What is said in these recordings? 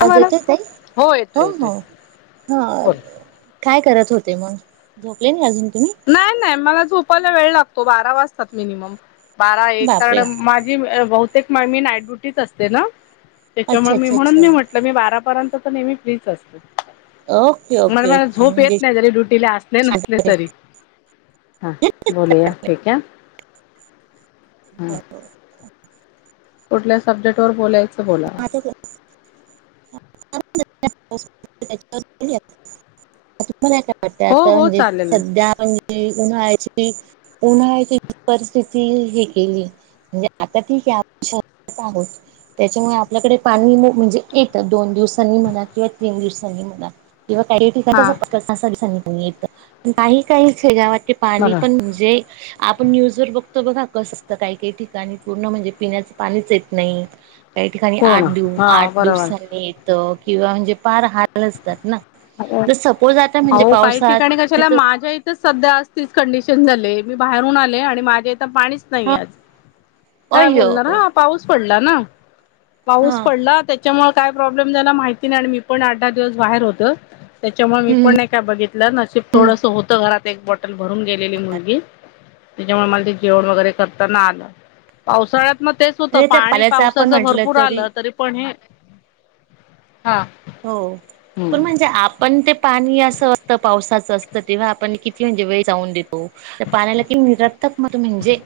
हा आवाज मॅडम येतोय ताई हो येतोय येतोय हो हां बोल काय करत.. मग झोपले नाई अजून. तुम्ही नाई नाई मला झोपायला वेळ लागतो बारा वाजतात मिनिमम. बारा एक बापरे माझी अं बहुतेक नाईट ड्युटीच असते ना. त्याच्यामुळे अच्छा मी अच्छा म्हणून अच्छा मी म्हटलं मी बारापर्यंत तर नेहमी फ्रीच असते. ओके म्हणजे ओके मला ओके झोप म्हणजे येत नाही जरी ड्युटीला असले नसले तरी. हां बोलूया ठीक हाय... [inaudible] कुठल्या सब्जेक्ट वर बोलायचं बोला. [inaudible] [inaudible] त हो हो चालेल ना हे केली म्हणजे आता ठीक आहे.. आपल्याकडे पाणी म्हणजे येतं दोन दिवसांनी म्हणा किंवा तीन दिवसांनी... किंवा काही हां ठिकाणच स दिसांनी येतं प काही... ते पाणी बरं पण म्हणजे आपण न्यूज वर बघतो.. बघा कसंत काही काही ठिकाणी पूर्ण म्हणजे पिण्यास पाणीच येत नाही. काही पूर्ण आठ आठ हां बरोबर दिवसांनी येत.. हो काही ठिकाणी कशाला तिथं माझ्या इथच सध्या अशी कंडीशन झालिया. मी बाहेरून आले आणि माझ्या इथे पाणीच नाही हा आहे आज काय अय्यो बोलणार पाऊस च हा हा... पडला ना हा पाऊस पडला त्याच्यामुळे.... काय प्रॉब्लेम आहे ना माहिती नाही आणि मी पण आठ दहा दिवस बाहेर होते. त्याच्यामुळे मी हम्म पण नाही काय बघितलं नशीब हम्म थोडस होत घरात एक बॉटल भरून गेलेली मुलगी त्याच्यामुळे मला ते जेवण वगैरे करताना आलं पावसाळ्यात... म तेच होतं म्हणजे त्या पाणी पाण्याचं आपण पावसाच म्हटलं भरपूर आलं तरी, पण हे हा हो हम्म पण म्हणजे आप पण ते पाणी असं असतं पावसाचं असतं, तेव्हा आपण किती म्हणजे वेळ जाऊन देतो? त्या पाण्याला कणी तुम्ही रत्तत मत म्हणजे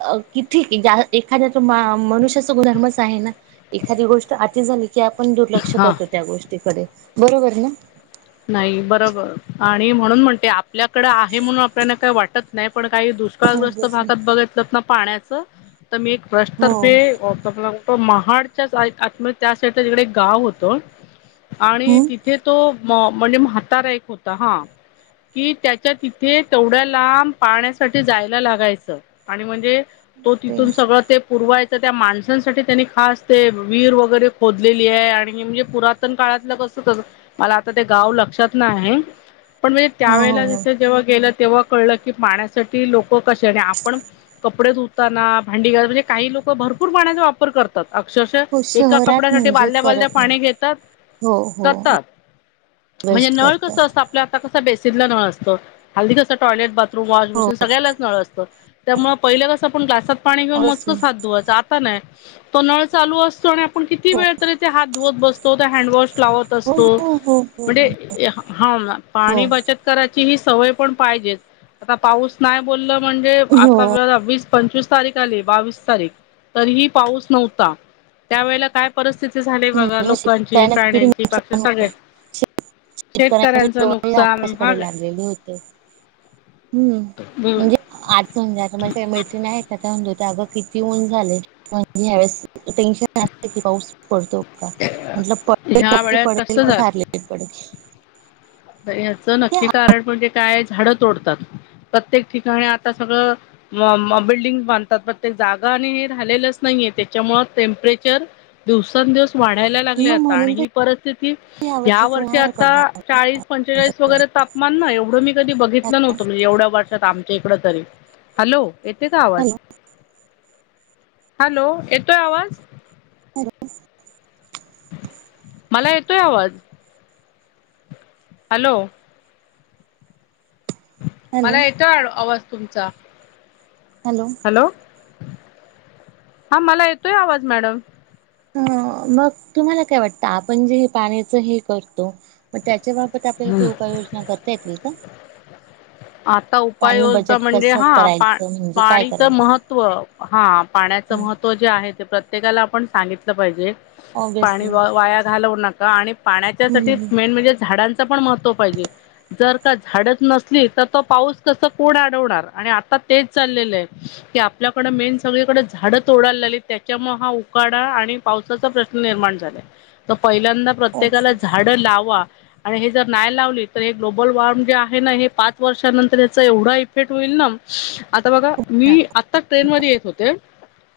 अ कितीे ज्याला एखाद्या तर मनुष्याचा गुनधर्मच आहे ना, एखादी गोष्ट आती झाली की आपण दुर्लक्ष हा करतोय. तिकडे बरोबर ना. नाही बरोबर आणि म्हणून म्हणते आपल्याकडे आहे, म्हणुन आपल्याला काय वाटत नाही. पण काही हो दुष्काळग्रस्त भागात बघितलत ना पाण्याचं तर मी एक ट्रस्ट हो तर्फे [unintelligible] ते महाडच्या आत मध्ये आतल्या साईडला तिकडे एक गाव होत आणि हम्म तिथे तो म मंजे म्हातारा एक होता हां. कि त्याच्या तिथे तेवढ्या लांब पाण्यासाठी जायला लागायचं आणि म्हणजे तो ते तिथून सगळं ते पुरवायचं तर त्या माणसांसाठी त्यांनी खास ते विहीर वगेरे, खोदलेली हाय आणि पुरातन काळातल कसं मला आता ते गाव लक्षात नाही, पण म्हणजे हो हो त्यावेेळेला हो तीथे जेव्हा गेलं तेव्हा कळलं की पाण्यासाठी लोक कश्यानी आपण कपडे धुताना, भांडी घासताना म्हणजे काही लोक भरपूर पाण्याचा वापर करतात. अक्षरशा हो एका शहरात कपड्यासाठी म्हणजे बालड्या बालड्या करत नाही पाणी घेतात हो हो करतात. म्हणजे वेस्ट नळ कस करतात असत आपल्यात आता कस बेसीनला नळ असतो, हल्ली जास्त टॉयलेट, बाथरूम रूम, वॉश हो बेसिन सगळ्यालाच नळ असतं. त्यामुळं पहिल कसं आपण ग्लासात पाणी घेवून, ऑब्विसली मोजकच हात धुवायच आता नाही. तो नळ चालू असतो आणि आपण किती हो वेळ तरी, ते हात धुवत बसतो तो हँडवॉश लावत हो असतो हो हो हो हो म्हजे हो हा पाणी हो. बचत करायची ही सवय पण पाहिजेच, आता पाऊस नाय बोलल म्हणजे आता म्हणजे जरा वीस पंचवीस तारीख आली बावीस तारीख तरीही पाऊस नव्हता, त्यावेळेला काय परिस्थिती झालेय बघा मग लोकांची, शेतकऱ्यांना किती प्राण्यांची, पक्ष्यांचे नुकसान होतं. सगळ्यांची शेतकऱ्यांचे शेतकऱ्यांचं डोळे नुकसान हा. आकाशाकडे लागलेले होते हम्म म्हणजे आज संध्याकाळी मैत्रिणी आहेत का? म्हण अगं कितीऊन झालय, म्हणजे ह्यावेळेस टेन्शनच आहे की पाऊस पडतो का म्हटलं पडतोय ह्या नक्की वेळेत पडेल कसं पण फार लेट पडेल याचं हे नक्की कारण म्हणजे काय झाडं तोडतात? प्रत्येक ठिकाणी आता सगळं म म बिल्डिंग् बांधतात, पण ते जागा आणि हे राहीलेलच नाहीए त्याच्यामुळ टेंप्रेचर दिवसांदिवस वाढायला लागलय, आत्म आता आणि म्हणून ही तर परिस्थिती या वर्षीच वर्षी उन्हाळा आता कडनं चाळीस पंचेचाळीस वगैरे तापमान ना हे एवढं, मी कधी बघितलं नव्हतं म्हणजे येवढ्या वर्षात आमच्या इकड तरी, हॅलो येते का आवाज? हॅलो हॅलो येतोय आवाज? हॅलो. मला येतोय आवाज हॅलो. हॅलो मला येतोय एड आवाज तुमचा हॅलो. हा मला येतोय आवाज मॅडम हं मग तुम्हाला काय वाटतं आपण जे पाण्याच हे करतो म त्या जेव्हा आपत्तीबाबत आपल्याला काही हम्म उपाययोजना करता येतील का? आता पाणी उपाययोजना बजेट म्हणजे कसं हा करायचं म्हणजे काय पाणीच करायचं महत्व हा पाण्या पाण्याच महत्व जे आहे ते प्र प्रत्येकाला आपण सांगितलं पाहिजे. पाणी ऑब्विसली वाया घालवू नका आणि पाण्याच्या साठि हम्म मेन म्हणजे झाडांच पण महत्त्व पाहिजे जर का झाडच नसली तर, तो पाऊस कस कोण अडवणार, आणि आता तेच चाललेलं आहे की आपल्याकड मेन सगळीकडे झाड तर तोडायला लागलीत त्याच्यामुळे हा उकाडा आणि पावसाचा प्रश्न निर्माण झालाय. तो पहिल्यांदा प्रत्येकाला ऑब्विसली झाडं लावा! आणि हे जर न्याय लावली तर हे ग्लोबल वॉर्म जे आहे ना हे पाच पाच वर्षानंतर याचा एवढा इफेक्ट होईल ना, आता बघा मी आत्ता ट्रेन मध्ये येत होते.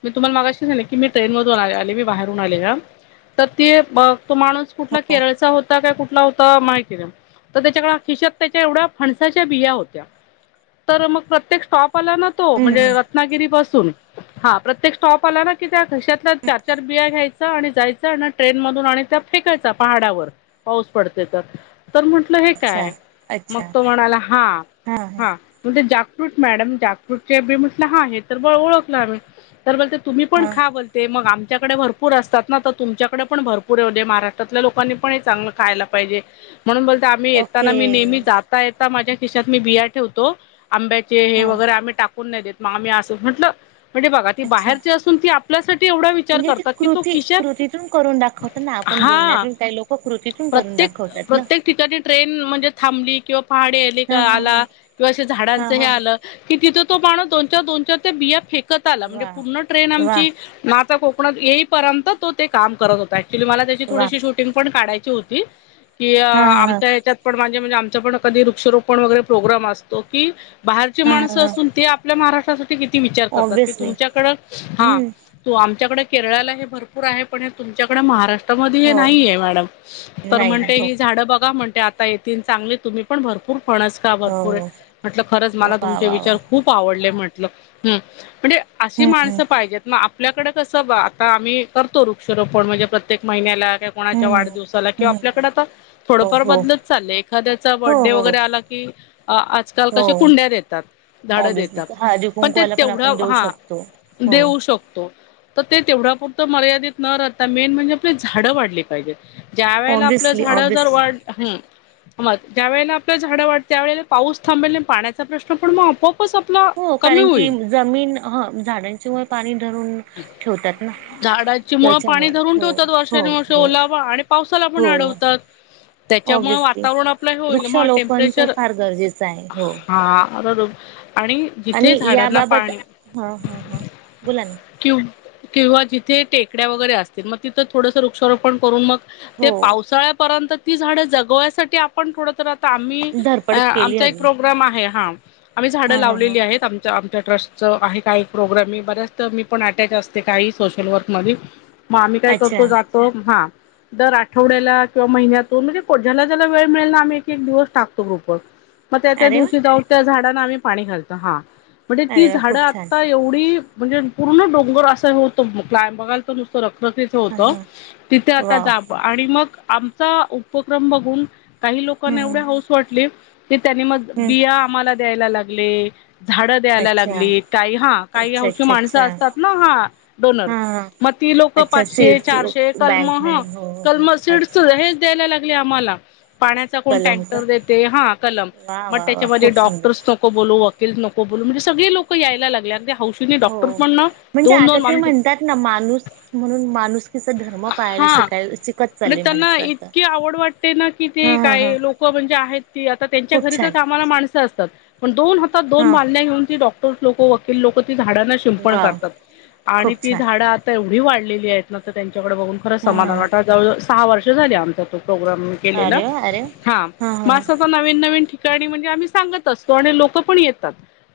मी तुम्हाला मागाशी नाहीले की मी ट्रेन मधून आले मी बाहेरून आले का तर ते तो माणूस कुठला केरळचा होता काय कुठला होता माहिती तर त्याच्याकडे खिशात त्याच्या एवढ्या फन साच्या होत्या, तर मग प्रत्येक स्टपला ना तो म्हणजे हम्म रनागिरी पास सुन हा प्रत्येक स्टॉप आला ना कि त्या खीशाततल्या चार चार बिया घ्यायच आणि जायच आणि ट्रेन मधून आणि त्या फेकायचा पहाडावर पाऊस पडते तर, तर म्हंटलं हे अच्छा काय? मग अच्छा तो म्हणाला हा हा. जा्रूट मॅडम जा्रूट ब म्हटलं हा हे तर ब ओळखलं आम्ही. तर बोलते तुम्ही पण हा खा बोलते मग आम च्याकडे भरपूर असतात ना तर तुमच्याकडे पण भरपूर येव दे्या महाराष्ट्रातल्या लोकांनी पण हे चांगलं खायला पाहिजे. म्हणून बोलत आम्ही येताना ओके मी नेहमी जाता येता माझ्या खिशातत मी बियार ठेवतो. आंब्याचे हे हा वगैरे आम्ही टाकून नाही देत मग आम्ही असं म्हटलं म्हणजे बघा ती अच्छा बाहेरची असून ती आपल्यासाठी एवढा विचार म्हणजे ती करतात की तो कृती खिशात कृतीतून करून दाखवत ना आपण हा बोलण्यातून काही लोक कृतीतून करूनव प्रत्येक प्रत्येक ठिकाणी ट्रेन म्हणजे थांबली किंवा पहाडे आले का हा हा हा आला किंवा हा झाडांच हे हा हा आलं कि तिथ तो माणू दो दोन ते बिया फेकत आला म्हणजे वा पूर्ण ट्रेन वा आमची कोकणात येईपर्यंत तो ते काम करत होता ऍक्चुली मला त्याची वा थोडीशी शूटिंग पण काढायची होती की हा हा हा आमच्या हच्यात पणे म्हणजे आमच पण कधी वृक्षोपण वगैरे प्रोग्राम असतो की बाहेरचे हा हा माणसं हा असून ते आपल्या महाराष्ट्र किती विचार करतात क ऑब्विसली तुमच्याकड हा हम्म तु आमच्याकडे केरळाला हे भरपूर आहे पण हे तुच्याकडे महाराष्ट्र मधी हो नाही मॅडम तर नाही म्हणते हो ही झाड बघा म्हणते आता ये चांगले तुम्ही पण भरपूर फणस का भरपूर हो म्हटलं खरंच मला वा तुमचे वा विचार वा खूप आवडले म्हटल म्हणजे अशी माणस हम्म पाहिजेत ना आपल्याकडे कसं आता आम्ही करतो वृक्षरोपण म्हणजे प्रत्येक महिन्याला किंवा कोणाच्या हम्म वाढदिवसाला किंवा हम्म आपल्याकडे आता हो थोडंफार हो बदलत चाललंय एखाद्या हो बर्थडे हो वगैरे आला की आजकाल कश हो कुंड्या देतात झाडं ऑब्विसली देतात हळदी पण ते कुंकवाला तेवढा आपण देऊ हा शकतो हो देऊ शकतो! तर ते तेवढा पुुरं मर्यादित न राहता मेन म्हणजे आपली झाडं वाढली पाहिजे. ज्या वेळेला आपलं ऑब्विसली झाड जर ऑब्विसली वाढ ह म ज्या वेळेला झाड वातते ववेळेला पाऊस थांबेल नाही पाण्याचा प्रश्न पण मग आपोप हो कारण की जमीन झाडांच्यामुळे पाणी धरून ठेवतात ना झाडाची मुळ पाणी त्याच्यामुळे धरून हो ठेवतात हो वर्षान वर्ष हो ओलावा आणि पावसाला पण हो अडवतात. त्याच्यामुळे ऑब्विसली वातावरण आपलं हे होईल मग वृक्षारोपण तर टेम्परेचर फार गरजेचं आहे हो हा. आणि जिथे आणि झाडांना याबाबत पाणी हा हा हा बोला ना कि किंवा जिथे टेकड्या वगैरे असतील मग तिथं थोडस वृक्षारोपण करून मग ते हो पावसाळ्यापर्यंत ती झाड जगवायसाठी आपण थोड आम्ही अ धडपड केली आमचा एक हवी. प्रोग्राम आहे. हा आम्ही झाडं हा हा हा. लावलेली आहेत आमच्या ट्रस्ट च आहे काही प्रोग्राम मी बऱ्याच मी पण अटॅच असते काही सोशल वर्कमदी! मं आम्ही काय अच्छा करतो जातो हा! दर आठवड्याला किंवा महिन्यातून म्हणजे, ज्याला ज्याला वेळ मिळेल ना आम्ही एक, एक दिवस टाकतो ग्रुप वर मग त्या त्या अरे वा दिवशी जाऊ त्या झाडांना आम्ही पाणी घालतो. हा म्हणजे ती अरे वा झाडं खूप छान आता एवढी म्हणजे पूर्ण डोंगर असं होत, बघायल तर नुसतं रख च हा होत हा तिथे आता वाव जावं आणि मग आमचा उपक्रम बघून काही हम्म लोकांना एवढ्या हम्म. हौस वाटली की त्यांनी मग हम्म. बिया आम्हाला द्यायला लागले. झाडं द्यायला अच्छा लागली काही हा काही अच्छा हौशी अच्छा माणसं अच्छा अस तात ना हं डोनर हा हा. म ती लोक अच्छा पाचशे सीड्स चारशे कल म बँक हं म्हणून हो हो हो अच्छा चुडचुळ हेच द्यायला लागले आम्हाला पाण्याचा कोण कलम का? टँकर देते हा कलम वा मग वा वा त्याच्यामध्ये खूप सुंदर डॉक्टर्स नको बोलू नको बोलू म्हणजे सगळे लोक यायला लागले अगदी हौशीनी हो. डॉक्टर पण ना म्हणजे दोन आता दोन ते आमचे म्हणतात ना माणूस म्हणून माणुसकीचा धर्म पाहायला शिकायला श मं त्यांना इतकी आवड वाटते ना की ते हा हा हा. काय लोक म्हणजे आहेती आता त्यांच्या खूप घरीच छान कामाला माणसं असतात पण दोन हातात हा दोन बादल्या घेऊन की डॉक्टर्स लोक वकील लोक ती झाडांना पण वाव करतात आणि खूप ती छान झाडं आता एवढी वाढलेली आहेत ना तर त्याच्याकडे बघून खरं हा हा. समाधन वाटत जवळवळ सहा वर्ष झाली आमच्या तो प्रोग्रॅम अरे वा अरे वा केलेलाहा हा हा म हा. नवीन नवीन ठिकाणी म्हणजे आम्ही सांगत असतो आणि लोक पण येतात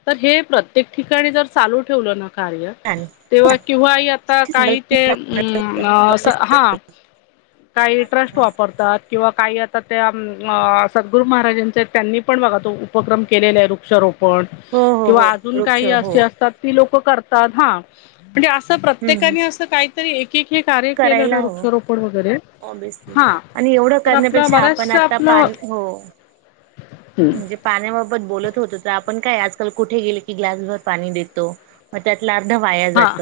तर हे प्रत्येक ठिकाणी जर चालू ठेवलं ना कार्य छान ते किंवाही आता ती काही ते संकल्पना आवडते. अ हा काही हा, ट्रस्ट हा. वापरतात किंवा काही आ त्या सद्गुरू महाराजांचे त्यांनी पण बघा तो उपक्रम केलेला आहे वृक्षारोप हो हो हो किंवा अजून वृक्ष काही हो असे असतात ती लोक करतात हा म्हणजे असं हम्म हम्म प्रत्येकाने असं काहीतरी एक एक हे कार्य केलं ना वृक्षरोोपण वगैरे ऑब्वियसली हा आणि एवढं तर आपलं करण्यापेक्षा आपण बऱ्याचशा आता आपलं पान हो हं, म्हणजे पाण्या बोलत होतो त आपण काय कुठे गेले की ग्लासरभर पाणी देतो अर्ध वाया हा जात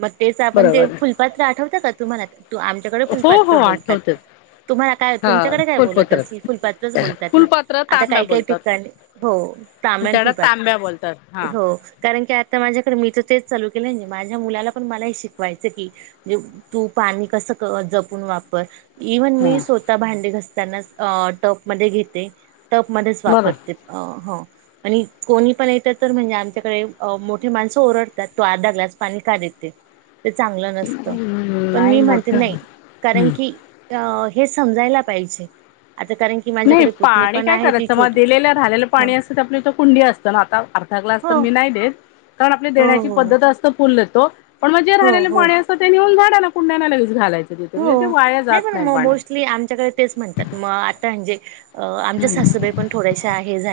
मग तेच आपण ते बरोबर आहे. फुलपात्र आठवत का तुम्हाला त आमच्याकडे पण हो हो पात्र बोलतात आठवतेच तुम्हाला काय हा तुमच्याकडे काय बोलत फुलपात्र असेल फुलपात्रच बोलतात ना फुलपात्र आता तांब्या काही काही बोलतात ठिकाणी हो तामाण आमच्याकडे फुलपात्र तांब्या बोलतात हा हो कारण की आता माझ्याकडे मी तर तेच चालू केलंय नं माझ्या मुलाला पण मला हे शिकवायचं की म्हजे तू पाणी कसं जपून वापर इव्हन मी हा स्वतः भांडे घसताना टपमध्ये घेते टपमध्येच बरं वापरते हो हं आणि कोणी पण येत तर म्हणजे आमच्याकडे मोठे माणसं ओरडतात तो आधा ग्लास पाणी का देत त ते चांगलं नसतं हम्म, पण नाही मी म्हणते मोठं नाही कारण हम्म. की अं हे समजायला पाहिजे आता कारण की नाही माझ्याकडे पुत्णी पाणी काय करायचं मग दिलेलं रालेलं पाणी असतं ते आपल्या इथं कुंडी असतं ना आता अर्धा ग्लास हो तर मी नाही देत कारण आपल्या हो देण्याची हो पद्धत असत करतं पण मग जे हो रालेले हो पाणी असत ते नऊन झाड ना कुंड्याला लगच घालायच हो नाही पण म मग मोस्टली आमच्याकडे तेच म्हणतात म आता म्हणजे अ आमच्या हम्म. सासूबाई पण थोड्याशा आहे हे झा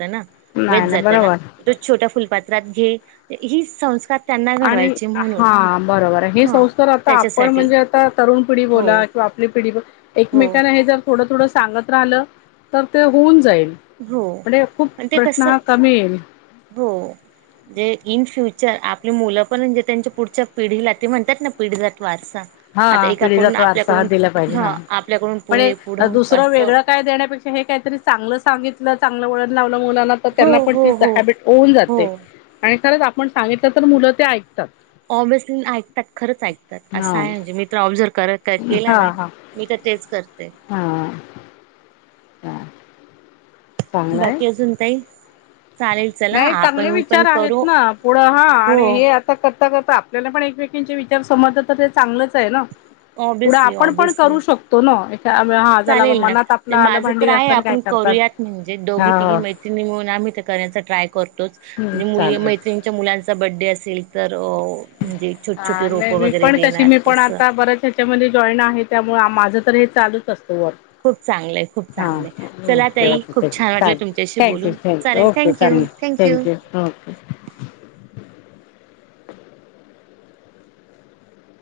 हाना वेस्ट नाही नाही जाते ना बरोबर तो छोट्या फुलपात्रात घे ही संस्कार त्यांना घडवायचे म्हणून हा बरोबर आहे हे हा संस्कार आता आपण त्याच्यासाठी म्हणजे आता तरुण पिढी हो बोला किंवा आपली पिढी बोला हो एकमेकांना हे जर थोडं थोडं सांगत राहिलं तर ते होऊन जाईल हो म्हणजे खूप प्रश्न कसं हा कमी येईल हो इन फ्युच चर आपली मुलं पण म्हणजे त्यांच्या पुढच्या पिढीला ते म्हणतात ना पिढी त्रास हा पिढीला तो वारसा हा दिला पाहिजे ह हा आपल्याकडून पण पुढे पुढं दुसरं असं वेगळं काय देण्यापेक्षा हे काहीतरी चांगलं सांगितलं चांगलं वळण लाव लं हो त्यांना पण हो ती हो चटापट होऊन हो जाते खरंच आपण सांगितलं तर मुलं ते ऐकतात ऑबिसली ऐकतात खरच ऐकतात असं हा आहे म्हणजे मित्र ऑब्झर्व खरच काय केला हा ना हा मी तर तेच कर हा ह बाकी अजून काही चालायचं नाही चांगले विचार आहेत ना पुढं हा हो आणि हे आता करता करता आपल्याला पण एक वे त्यांचे विचार समजत तर ते चांगलंच आहे ना पुढं ऑबिसली आपण पण ऑबीसली करू शकतो ना एक हा झाला चालेल मनात ना आपलं आलं माझं तर भांडी आहे घासताना काय आपण करतात करूयात म्हणजे दोघी तिघी हा मैत्रिणी म्हणून आम्ही त करायचं ट्राय करतोच आणि मुली चालतंय मैत्रिणीच्या मुलांचा बड्डे असेल तर अ.. म्हणजे छोटी हा छोटी रोप वगैरे देणार तस त्या मुली जॉईन आहे त्यामुळे माझं तर हे चालूच असतं वर खूप चांगलंय खूप हा चांगलंय. चला ओके ताई ओके खूप छान वाटलं चालेल तुमच्याशी थँक्यु बोलून. थॅंक्यु चालेल ओके थँक्यू चालेल थँक्यू थॅंक्यू [inaudible]